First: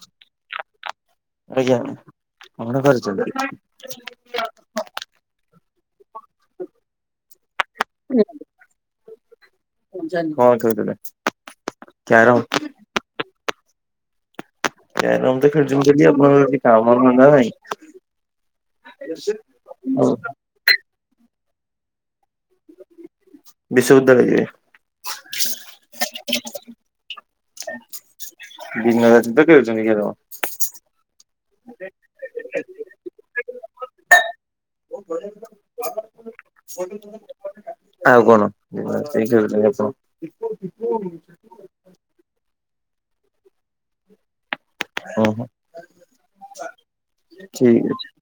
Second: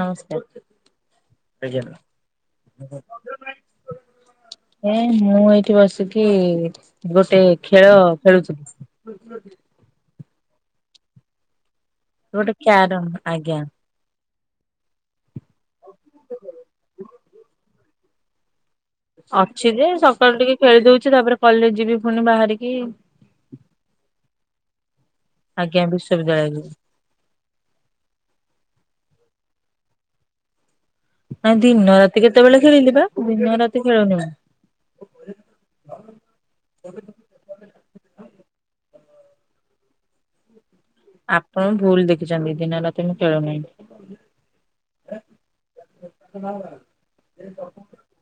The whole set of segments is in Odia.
ନମସ୍କାର। ଆଜ୍ଞା କମ୍ପ୍ୟୁଟର କରିଚନ୍ତି? ଏଁ ମୁଁ ଏଇଠି ବସିକି ଗୋଟେ ଖେଳ ଖେଳୁଚି। ମୁଁ ଜାଣିନି। କଣ କହିଥିଲା? ଗୋଟେ କ୍ୟାରମ୍ ଆଜ୍ଞା। କ୍ୟାରମ୍ ତ ଖେଳୁଚନ୍ତି ଡେଲି ଆପଣଙ୍କର କିଛି କାମ ଧନ୍ଦା ନାହିଁ। ଅଛି ଯେ ଆଉ ସକାଳୁ ଟିକେ ଖେଳିଦଉଚି ତାପରେ କଲେଜ ଯିବି ଫୁଣି ବାହାରିକି। ବିଶ୍ୱବିଦ୍ୟାଳୟ ଯିବେ। ଆଜ୍ଞା ବିଶ୍ୱବିଦ୍ୟାଳୟ କୁ ଯିବି। ଦିନରାତି ତ ଖେଳୁଚନ୍ତି ଖେଳ। ଆଁ ଦିନ ରାତି କେତେବେଳେ ଖେଳିଲି ବା ଦିନ ରାତି ଖେଳୁନି ମୁଁ। ଆଉ କଣ ସେଇ ଖେଳୁଚ କେତ [unintelligible] ଆପଣ ଭୁଲ ଦେଖିଚନ୍ତି ଦିନ ରାତି ମୁଁ ଖେଳୁନାହିଁ। ଉଁ ହୁଁ ଠିକ୍ ଅଛି।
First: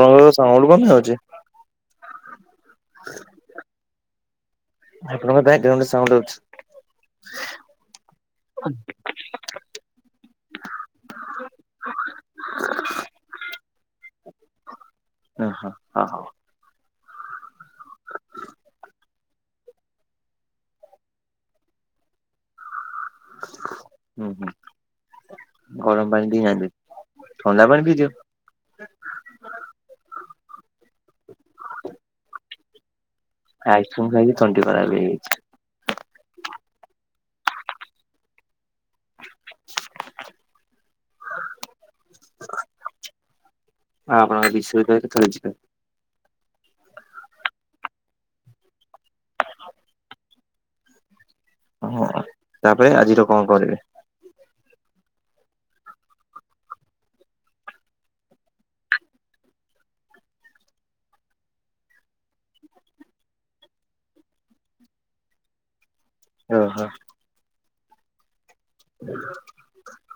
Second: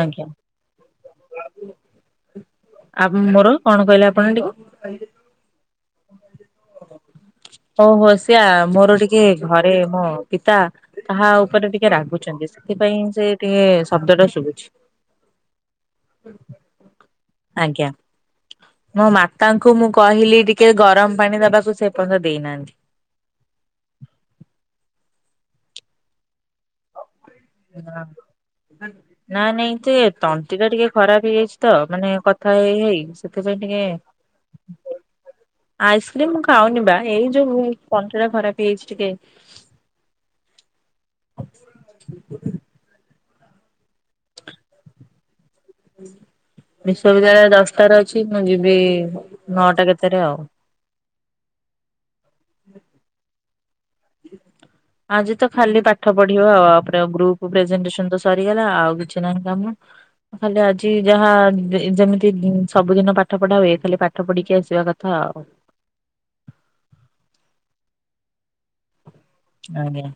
ଆଜ୍ଞା। ସାଉଣ୍ଡ୍ କଣ ପାଇଁ ହଉଚି? ଆମର କଣ କହିଲେ ଆପଣ ଟିକେ। ଆପଣଙ୍କ ବ୍ୟାକଗ୍ରାଉଣ୍ଡ ସାଉଣ୍ଡ ହଉଛି। ଓ ହୋ ସିଏ ଆମର ଟିକ୍ କିଏ ଘରେ ମୋ ପିତା କାହା ଉପରେ ଟିକେ ରାଗୁଚନ୍ତି। ସେଥିପାଇଁଁ ସେ ଟିକେ ଶବ୍ଦ ଟା ଶୁଭୁଛି। ଉଁ ହ ଅ ହ। ଆଜ୍ଞା। ମୋ ମାତାଙ୍କୁ ମୁଁ କହିଲି ଟିକେ ଗରମ ପାଣି ଦବାକୁ ସେ ଏ ପର୍ଯ୍ୟନ୍ତ ଦେଇନାହାନ୍ତି। ହୁଁ ହୁଁ ଗରମ ପାଣି ଦେଇନାହାନ୍ତି? ନା। ନା ନାଇଁ ସେ ତଣ୍ଟି ଟା ଟିକେ ଖରାପ ହେଇଯାଇଚି ତ ମାନେ କଥା ହେଇ ହେଇ। ସେଥିପାଇଁ ଟିକେ ଆଇସ୍କ୍ରିମ୍ ଖାଇକି ତଣ୍ଟି ଖରାପ ହେଇଯାଇଛି। ଆଇସ୍କ୍ରିମ୍ ମୁଁ ଖାଉନି ବା ଏଇ ଯୋଉ ତଣ୍ଟି ଟା ଖରାପ ହେଇଯାଇଚି ଟିକେ। ହଁ ଆପଣଙ୍କର ବିଶ୍ୱବିଦ୍ୟାଳୟ କେତବେଳେ ଯିବେ? ବିଶ୍ୱବିଦ୍ୟାଳୟ ଦଶଟାରେ ଅଛି। ମୁଁ ଯିବି ନଅଟା କେତେରେ ଆଉ। ଓହୋଁ ତାପରେ ଆଜିର କଣ କରିବେ? ଆଜି ତ ଖାଲି ପାଠ ପଢିବ ଆଉ ଆ ପରେ ଆଉ ଗ୍ରୁପ୍ ପ୍ରେଜେଣ୍ଟେସନ ତ ସରିଗଲା ଆଉ କିଛି ନାହିଁ କାମ। ଖାଲି ଆଜି ଯାହା ଯେମିତି ସବୁଦିନ ପାଠ ପଢା ହୁଏ ଖାଲି ପାଠ ପଢିକି ଆସିବା କଥା ଆଉ। ଓ ହୋ ହଁ ନାଇଁ ନାଇଁ।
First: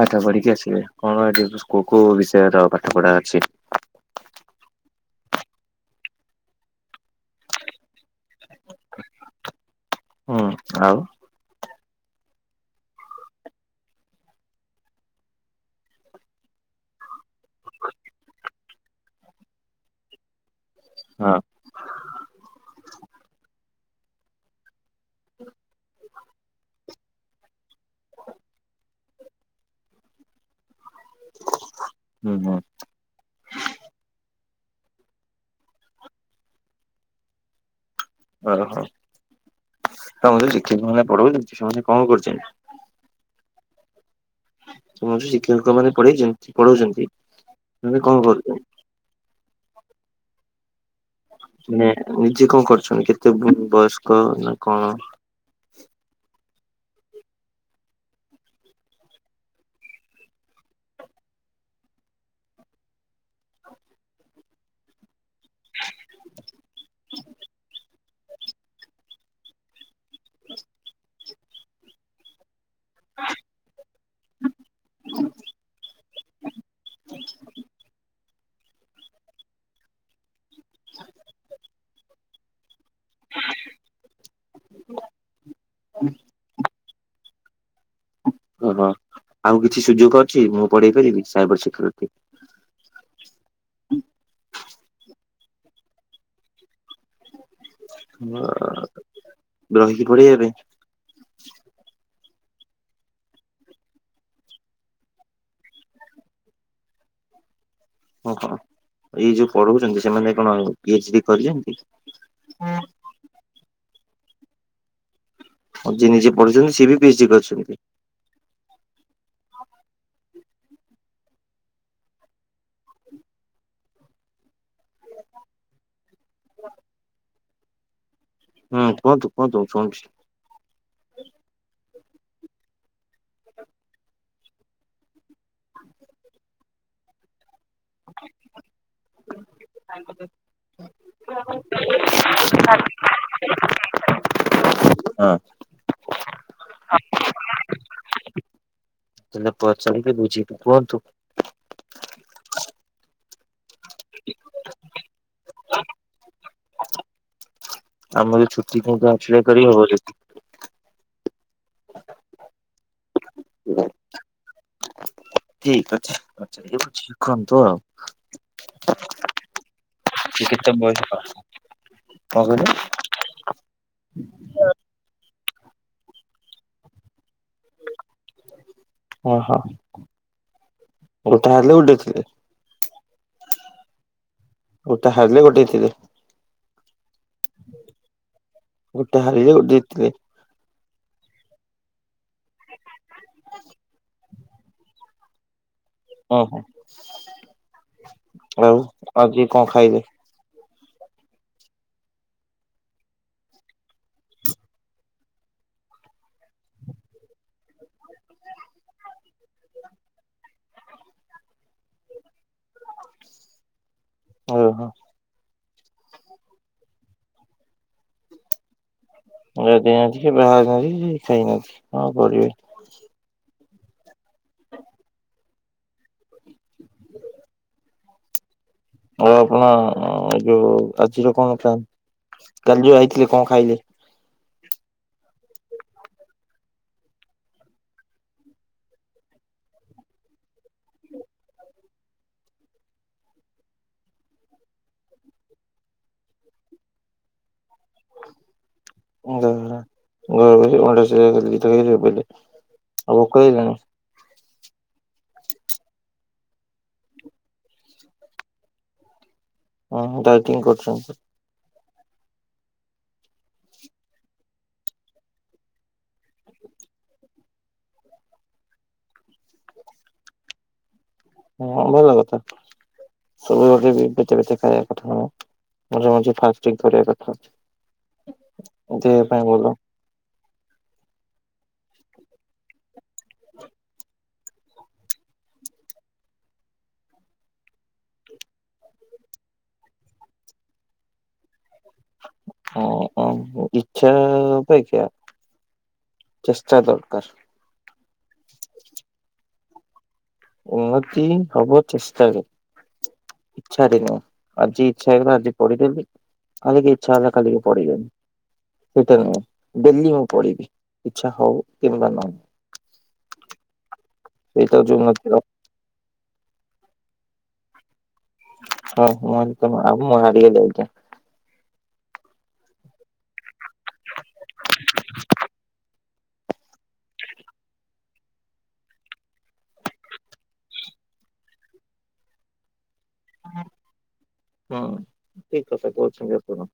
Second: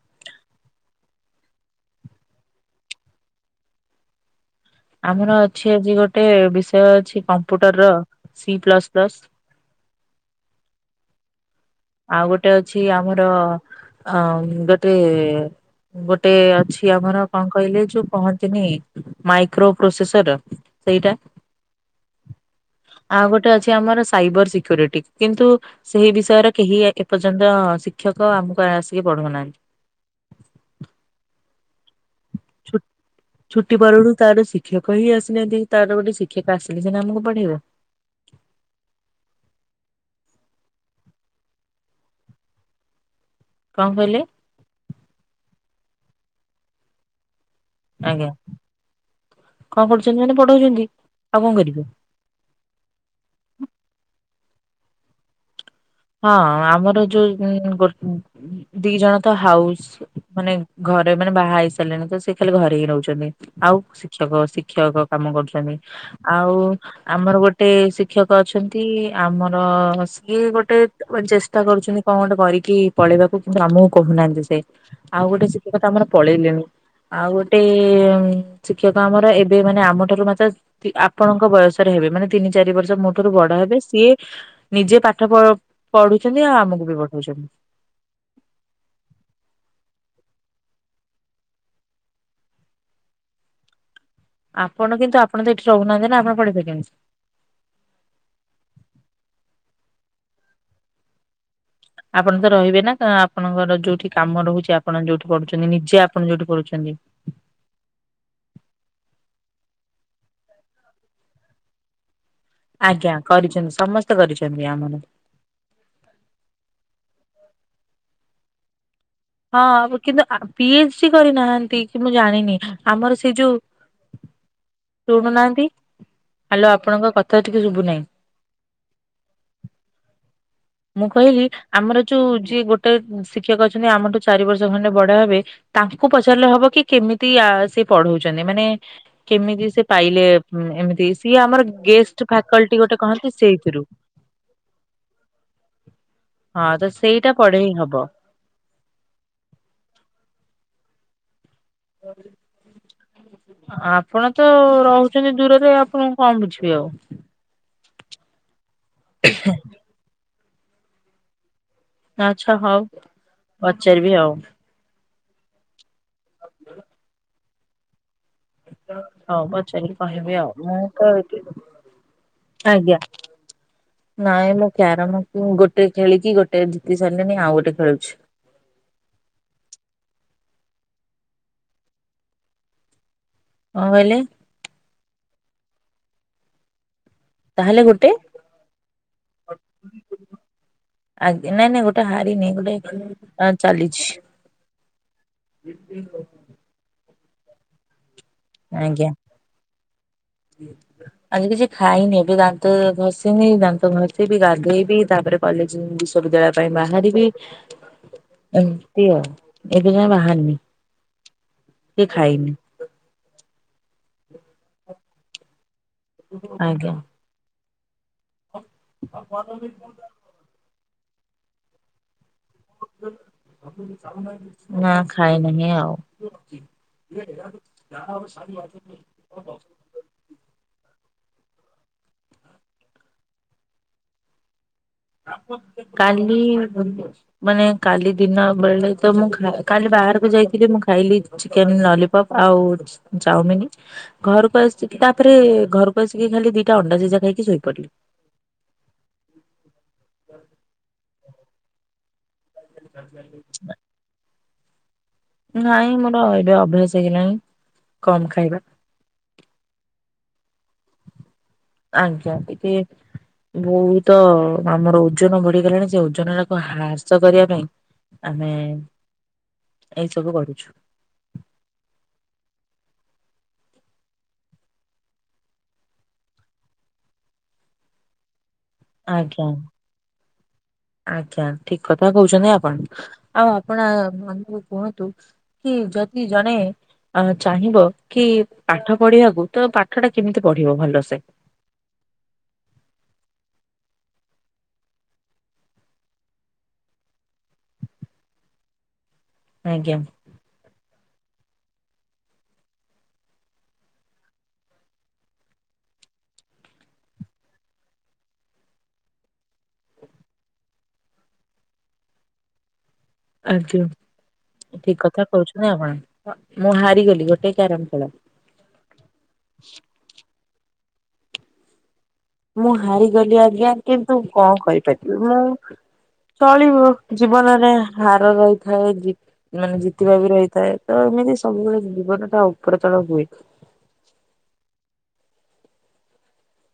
ପାଠ ପଢିକି ଆସିବେ କଣ ଏଠି ଯୋଉ କୋଉ କୋଉ ବିଷୟର ପାଠ ପଢା ଅଛି? ଆମର ଅଛି ଆଜି ଗୋଟେ ବିଷୟ ଅଛି କମ୍ପ୍ୟୁଟର ର ସି ପ୍ଲସ୍ ପ୍ଲସ୍। ହୁଁ ଆଉ ଆଉ ଗୋଟେ ଅଛି ଆମର ଅଁ ଗୋଟେ ଗୋଟେ ଅଛି ଆମର କଣ କହିଲେ ଯୋଉ କହନ୍ତିନି ମାଇକ୍ରୋ ପ୍ରୋସେସର। ସେଇଟା। ହଁ ଆଉ ଗୋଟେ ଅଛି ଆମର ସାଇବର ସିକ୍ୟୁରିଟି କିନ୍ତୁ ସେହି ବିଷୟରେ କେହି ଏ ଏପର୍ଯ୍ୟନ୍ତ ଶିକ୍ଷକ ଆମୁକୁ ଆସିକି ପଢଉନାହାନ୍ତି। ଓ ହୋ। ଛୁ ଛୁଟି ପରରୁ ତାର ଶିକ୍ଷକ ହିଁ ଆସିନାହାନ୍ତି ତାର ଗୋଟେ ଶିକ୍ଷକ ଆସିଲେ ସିନା ଆମକୁ ପଢେଇବ? ଓହୋ ତମ ଯୋଉ ଶିକ୍ଷକ ମାନେ ପଢଉଛନ୍ତି ସମସ୍ତେ କଣ କରିଛନ୍ତି? କଣ କହିଲେ? ତମକୁ ଶିକ୍ଷକ ମାନେ ପଢେଇଚନ୍ତି ପଢଉଚନ୍ତି? ଆଜ୍ଞା କଣ କରୁଚନ୍ତି ମାନେ ପଢଉଚନ୍ତି। ମାନେ ନିଜେ କଣ କରୁଚନ୍ତି କେତେ ବୟସ୍କ ନା କଣ? ହଁ ଆମର ଯୋଉ ଗୋ ଦି ଜଣ ତ ହାଉସ୍। ମାନେ ଘରେ ମାନେ ବାହା ହେଇସାରିଲେଣି ତ ସେ ଖାଲି ଘରେ ହିଁ ରହୁଚନ୍ତି। ଆଉ ଶିକ୍ଷକ ଶିକ୍ଷକ କାମ କରୁଚନ୍ତି। ଆଉ ଆମର ଗୋଟେ ଶିକ୍ଷକ ଅଛନ୍ତି ଆମର ସିଏ ଗୋଟ ଟେ ଚେଷ୍ଟା କରୁଚନ୍ତି କଣ ଗୋଟେ କରିକି ପଳେଇବାକୁ କିନ୍ତୁ ଆମକୁ କହୁନାହାନ୍ତି ସେ। ଆଉ ଗୋଟେ ଶିକ୍ଷକ ତ ଆମର ପଳେଇଲେଣି। ଆଉ ଗୋଟେ ଶିକ୍ଷକ ଆମର ଏବେ ମାନେ ଆମଠାରୁ ମାତ୍ର ଆପଣଙ୍କ ବୟସ। ର ହେବେ ମାନେ ତିନି ଚାରି ବର୍ଷ ମୋ ଠାରୁ ବଡ ହେବେ। ସିଏ ନିଜେ ପାଠ ପ ପଢୁଚନ୍ତି ଆଉ ଆମକୁ ବି ପଢଉଚନ୍ତି। ଓହୋ ଆଉ କିଛି ସୁଯୋଗ ଅଛି ମୁଁ ପଢେଇ ପାରିବି ସାଇବର ସିକ୍କ୍ୟୁରିଟି? ଆପଣ କିନ୍ତୁ ଆପଣ ତ ଏଠି ରହୁନାହାନ୍ତି ନା ଆପଣ ପଢେଇ ପାରିବେନି। ହଁ ରହିକି ପଢେଇ ବା ପାଇଁ? ଆପଣ ତ ରହିବେ ନା କ ଆପଣଙ୍କର ଯୋଉଠି କାମ ରହୁଚି ଆପଣ ଯୋଉଠି ପଢ଼ୁଚନ୍ତି ନିଜେ ଆପଣ ଯୋଉଠି ପଢୁଛନ୍ତି। ଓହୋ ଏଇ ଯୋଉ ପଢଉଚନ୍ତି ସେମାନେ କଣ ପି ଏଚ ଡି କରିଚନ୍ତି? ଆଜ୍ଞା କରିଚନ୍ତି ସମସ୍ତେ କରିଚନ୍ତି ଆମର। ହଉ ଯିଏ ନିଜେ ପଢିଚନ୍ତି ସିଏ ବି ପି ଏଚ୍ ଡି କରିଚନ୍ତି? ହଁ କିନ୍ତୁ ଆ ପି ଏଚ ଡି କରିନାହାନ୍ତି କି ମୁଁ ଜାଣିନି ଆମର ସେ ଯୋଉ ଶୁଣୁନାହାନ୍ତି ହାଲୋ ଆପଣଙ୍କ କଥା ଟିକେ ଶୁଭୁନାହିଁ। ହୁଁ କହନ୍ତୁ କୁହନ୍ତୁ ଶୁଣୁଚି। ମୁଁ କହିଲି ଆମର ଯୋଉ ଯିଏ ଗୋଟେ ଶିକ୍ଷକ ଅଛନ୍ତି ଆମଠୁ ଚାରି ବର୍ଷ ଖଣ୍ଡେ ବଡ ହେବେ ତାଙ୍କୁ ପଚାରିଲେ ହବ କି କେମିତି ଆ ସେ ପଢଉଚନ୍ତି ମାନେ କେମିତି ସେ ପାଇଲେ ଏ ଏମିତି ସିଏ ଆମର ଗେଷ୍ଟ ଫାକଲଟି ଗୋଟେ କହନ୍ତି ସେଇଥିରୁ ହଁ ହଁ ତ ସେଇଟା ପଢେଇ ହିଁ ହବ। ତାଲେ ପଚାରିକି ବୁଝିକି କୁହନ୍ତୁ। [inaudible] ଆ ଆପଣ ତ ରହୁଚନ୍ତି ଦୂରରେ। ଆପଣଙ୍କୁ କଣ ବୁଝିବେ ଆଉ? ଆମର ଛୁଟି ଫାଙ୍କା ଅଛି ଯାଇ କରି ହବ ସେଠି? ଆଚ୍ଛା ହଉ ପଚାରିବି ଆଉ? ଠିକ ଅଛି। ଆଛା ଇଏ ଶିଖନ୍ତୁ ଆଉ। ହଉ ପଚାରିକି କହିବି ସେ ଆଉ। କେତେ ମୁଁ ବୟସ ତ କଣ କହିଲେ? ଆଜ୍ଞା ନାଇ ମୁଁ କ୍ୟାରାମ ଉଁ ଗୋଟେ ଖେଳିକି ଗୋଟେ ଜିତି ସାରିଲିଣି, ଆଉ ଗୋଟେ ଖେଳୁଚି। ଅ ହଁ ଗୋଟେ ହାରିଲେ ଗୋଟେ ଜିତିଲେ? କଣ କହିଲେ? ଗୋଟା ହାରିଲେ ଗୋଟେ ଜିତିଲେ। ତାହେଲେ ଗୋଟେ ଗୋଟେ ହାରିଲେ ଗୋଟେ ଜିତିଲେ। ଆଜ୍ଞା ନାଇଁ ନାଇଁ ଗୋଟେ ହାରିନି ଗୋଟେ ଚାଲିଚି। [inaudible] ଓହୋ ଆଉ ଆଉ କିଏ କଣ ଖାଇଲେ? ହୁଁ। ଆଜି କିଛି ଖାଇନି ଏବେ ଦାନ୍ତ ଘଷିନି ଦାନ୍ତ ଘଷିବି ଗାଧୋଇବି ତାପରେ କଲେଜ ବିଶ୍ୱବିଦ୍ୟାଳୟ ପାଇଁ ବାହାରିବି। ଏମିତି ଆଉ ଏବେ ଯାଏ ବାହାରନି କି ଖାଇନି? ଓ ହୋ। ଆଜ୍ଞା। ହଁ ହଁ। ଦେଇନାହାନ୍ତି ସେ ବାହାରି ନାହାନ୍ତି ସେ ଖାଇନାହାନ୍ତି କଣ କରିବେ? ନା ଖାଇନାହିଁ ଆଉ ଯ ହ ସାର ବା ହଉ ଆପଣ ଏ ଯୋଉ ଆଜିର କଣ ପା କାଲି ଯୋଉ ଆଇଥିଲେ କଣ ଖାଇଲେ? କାଲି ମାନେ କାଲି ଦିନ ବେଳେ ତ ମୁଁ କାଲି ବାହାରକୁ ଯାଇଥିଲି ମୁଁ ଖାଇଲି। ଚିକେନ ଲଲିପପ୍ ଆଉ ଚାଉମିନ। ଘରକୁ ଆସିକି ତାପରେ ଘରକୁ ଆସିକି ଖାଲି ଦିଟା ଅଣ୍ଡା ସିଝା ଖାଇକି ଶୋଇପଡିଲି। [inaudible] ଆଉ ଭୋକ ହିଁ ନାଇଁ? ନାଇଁ ମୋର ଏବେ ଅଭ୍ୟାସ ହେଇଗଲାଣି କମ ଖାଇବା। ହଁ ଡାଇଟିଂ କରୁଛ? ଆଜ୍ଞା ଏ ବହୁତ ଆମର ଓଜନ ବଢିଗଲାଣି ସେ ଓଜନ ଟାକୁ ହ୍ରାସ କରିବା ପାଇଁ ଆମେ ଏଇ ସବୁ କରୁଛୁ। ହଁ ଭଲ କଥା। ସବୁ ବି ବେଳେ ବେଳେ ବି ଖାଇବା କଥା ନୁହେଁ ମଝିରେ ମଝିରେ ଫାଷ୍ଟିଂ କରିବା କଥା। ଦେହ ଆଜ୍ଞା ପାଇଁ ଭଲ। ଆଜ୍ଞା ଠିକ କଥା କହୁଛନ୍ତି ଆପଣ ଆଉ ଆପଣ ଆଗେ କୁହନ୍ତୁ? କି ଯଦି ଜଣେ ଅ ଚାହିଁବ କି ପାଠ ପଢିବାକୁ ତ ପାଠ ଟା କେମିତି ପଢିବ ଭଲସେ? ହଁ ହଁପରୀକ୍ଷା ଦେଖିବା ଚେଷ୍ଟା ଦରକାର। ଆଜ୍ଞା। ଉନ୍ନତି ହବ, ଚେଷ୍ଟା କଲେ। ଇଚ୍ଛାରେ ନୁହଁ, ଆଜି ଇଚ୍ଛା ହେଇଗଲା ଆଜି ପଢିଦେଲି କାଲିକି ଇଚ୍ଛା ହେଲା କାଲିକି ପଢ଼ିବିନି। ସେଇଟା ନୁହେଁ, ଡେଲି ହଉ ପଢ଼ିବେ ଇଚ୍ଛା ହଉ କିମ୍ବା ନ ହଉ। ଆଜ୍ଞା। ସେଇଟା ହଉଛି ଠିକ କଥା ଉନ୍ନତିର କହୁଛନ୍ତି ଆପଣ। ମୁଁ ମୁଁ ହାରିଗଲି ଗୋଟେ କ୍ୟାରମ୍ ଖେଳ ହଁ ମୁଁ ଭାବିଲି ତମେ ଆଉ ମୁଁ ହାରିଗଲି ଅବିକା। ମୁଁ ହାରିଗଲି ଆଜ୍ଞା। କିନ୍ତୁ କଣ କରିପାରିବି ମୁଁ ଚଳିବ ଜୀବନରେ ହାର ରହିଥାଏ, ଜିତ୍ ମାନେ ଜିତିବା ବି ରହିଥାଏ ତ ଏମିତି ସବୁବେଳେ ଜୀବନଟା ଉପର ତଳ ହୁଏ। ହଁ ଠିକ କଥା କହୁଛନ୍ତି ଆପଣ।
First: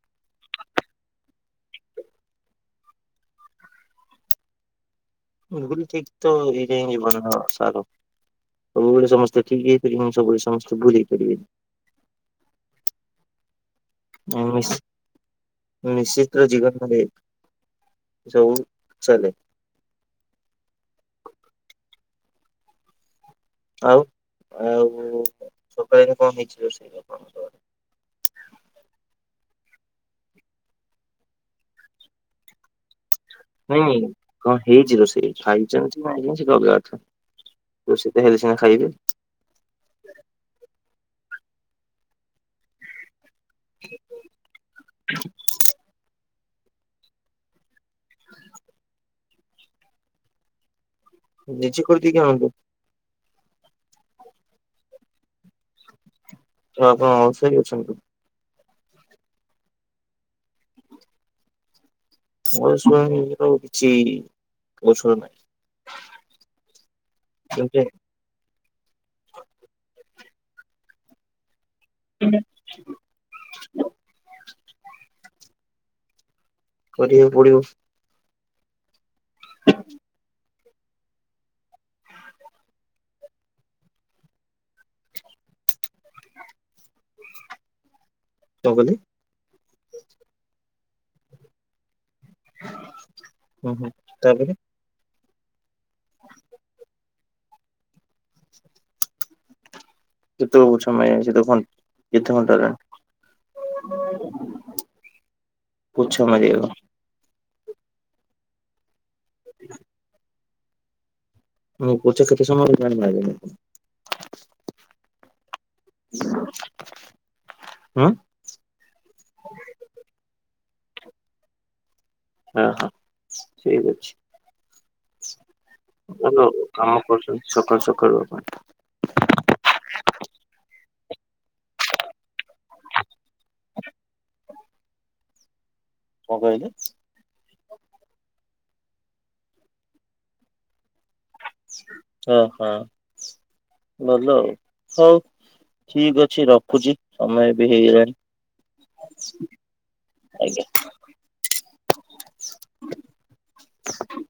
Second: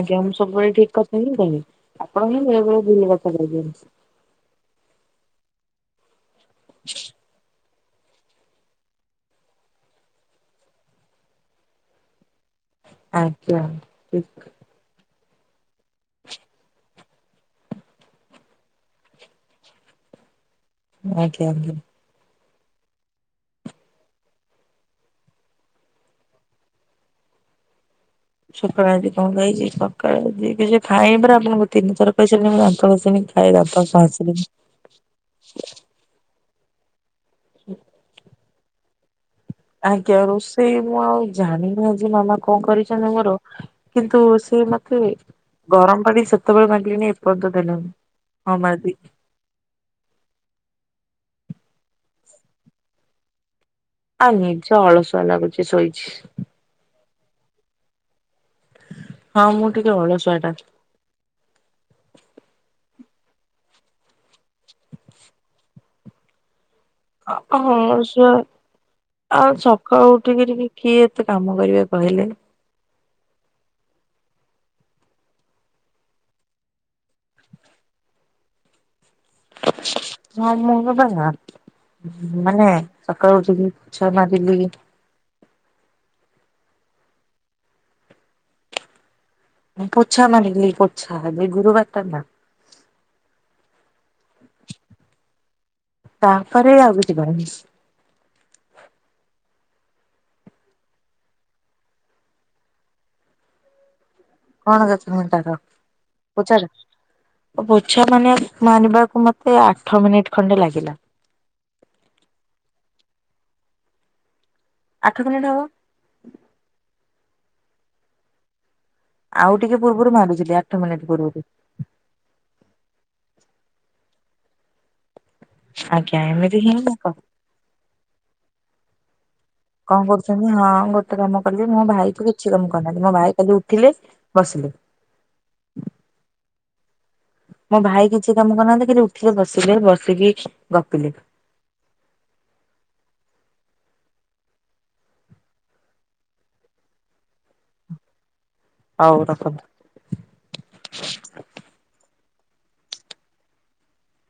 ଆଜ୍ଞା। ମୁଁ ସବୁବେଳେ ଠିକ୍ କଥା କହିନଥିଲି, ଆପଣ ହିଁ ବେଳେବେଳେ ଭୁଲ କଥା କହିଦିଅନ୍ତି। ଭୁଲ୍ ଠିକ୍ ତ ହେଇଯାଏ ଜୀବନର ସାର। ସବୁବେଳେ ସମସ୍ତେ ଠିକ୍ ହେଇପାରିବେନି ସବୁବେଳେ ସମସ୍ତେ ଭୁଲ୍ ହେଇପାରିବେନି। ଆଜ୍ଞା। ନିଶ୍ ନିଶିତ୍ ରେ ଜୀବନ କୁଣ୍ଡେ ଯୋଉ ଚାଲେ ଆଜ୍ଞା ଆଜ୍ଞା। ଆଉ, ଆଉ ସକାଳେ କଣ ହେଇଚି ରୋଷେଇ ଆପଣଙ୍କର? ସକାଳେ ଆଜି କଣ ଖାଇଚି, ସକାଳେ ଆଜି କିଛି ଖାଇନି ପରା ଆପଣଙ୍କୁ ତିନିଥର କହିସାରିଲିଣି ମୁଁ ଦାନ୍ତଘଷିନି। ହୁଁ, କଣ ହେଇଛି ରୋଷେଇ ଖାଇଚ? [unintelligible] ରୋଷେଇ ତ ହେଲେ ସିନା ଖାଇବେ। ଆଜ୍ଞା, ରୋଷେଇ ମୁଁ ଆଉ ଜାଣିନି ଆଜି ମାମା କଣ କରିଚନ୍ତି ମୋର। କିନ୍ତୁ ସେ ମତେ ଗରମ ପାଣି ସେତେବେଳେ ମାଗିଲିଣିି ଏପନ୍ତ ଦେଲେନି। ହଁ ବା ଦେ ନିଜେ କରିକି ଏକା ଆଣବ। ଆଉ ନିଜ ଅଳସୁଆ ଲାଗୁଚି ଶୋଇଛି। ତ ଆପଣ ଅଳସୁଆ ବି ଅଛନ୍ତି। ହଁ, ମୁଁ ଟିକେ ଅଳସୁଆଟା। ଅଳସୁଆମି ର କିଛି ଔଷଧ ନାହିଁ। ଅ ହଁ କିନ୍ତୁ ମୁଁ ଅଳସୁଆ ଆଉ ସକାଳୁ ଉଠିକିରି କିଏ ଏତେ କାମ କରିବେ। କହିଲେ? କେମିତି ଜାଣ କରିବାକୁ ପଡିବ। ହଁ, ମୋର ବା ନାଁ ମାନେ ସକାଳୁ ଉଠିଲି ପୋଛା ମାରିଲି। ତ ଗଲେଣି। ମୁଁ ପୋଛା ମାରିଲି ପୋଛା ଆଜି ଗୁରୁବାରଟା ନା। ହୁଁ- ହୁଁ - ତାପରେ ତାପରେ ଆଉ ଏ ବାଉନ୍ସ୍ କେତେ ଉଛନ ହେଇଯାଉଚି ଦେଖନ୍ ସମ କେତେ ଘଣ୍ଟା ହେଲାଣି? କଣ କେତେ ଘଣ୍ଟା ର ପୋଛା ପୋଛାର? ମାରିବାକୁ? ପୋଛା ମାନେ ଆଜି ମାନିବା ମତେ ଆଠ ମିନିଟ୍ ଖଣ୍ଡେ ଲାଗିଲା। ମୁଁ ପୋଛା କେତେ ସମୟ ଦେଇଥିଲି ଆଣିକି ମାରିବା ପାଇଁ ଆଠ ମିନିଟ୍ ହବ। [unintelligible] ଉଁ। ଆଉ ଟିକେ ପୂର୍ବରୁ ମାଗୁଥିଲି, ଆଠ ମିନିଟ୍ ପୂର୍ବରୁ। ଆହା ଠିକ୍ ଅଛି। ଆଜ୍ଞା କଣ ନ ଏମିତି ହିଁ ମୁଁ କାମ୍ କରୁଛନ୍ତି ସକାଳୁ ସକାଳୁ ପାଇଁ। କଣ କରୁଛନ୍ତି। ହଁ ଗୋଟେ କାମ କଲି ମୋ ଭାଇକୁ ବି କିଛି କାମ କରିନାହାନ୍ତି ମୋ ଭାଇ କାଲି ଉଠିଲେ ବସିଲେ। କଁ କହିଲେ? ମୋ ଭାଇ କିଛି କାମ କରୁନାହାନ୍ତି ଖାଲି ଉଠିଲେ ବସିଲେ ବସିକି ଗପିଲେ। ଅ ହଁ ଭଲ ଆଉ ହଉ। ଠିକ୍ ଅଛି ରଖୁଚି। ସମୟ ବି ହେଇଗଲାଣି। ହଉ ରଖନ୍ତୁ। ଆଜ୍ଞା।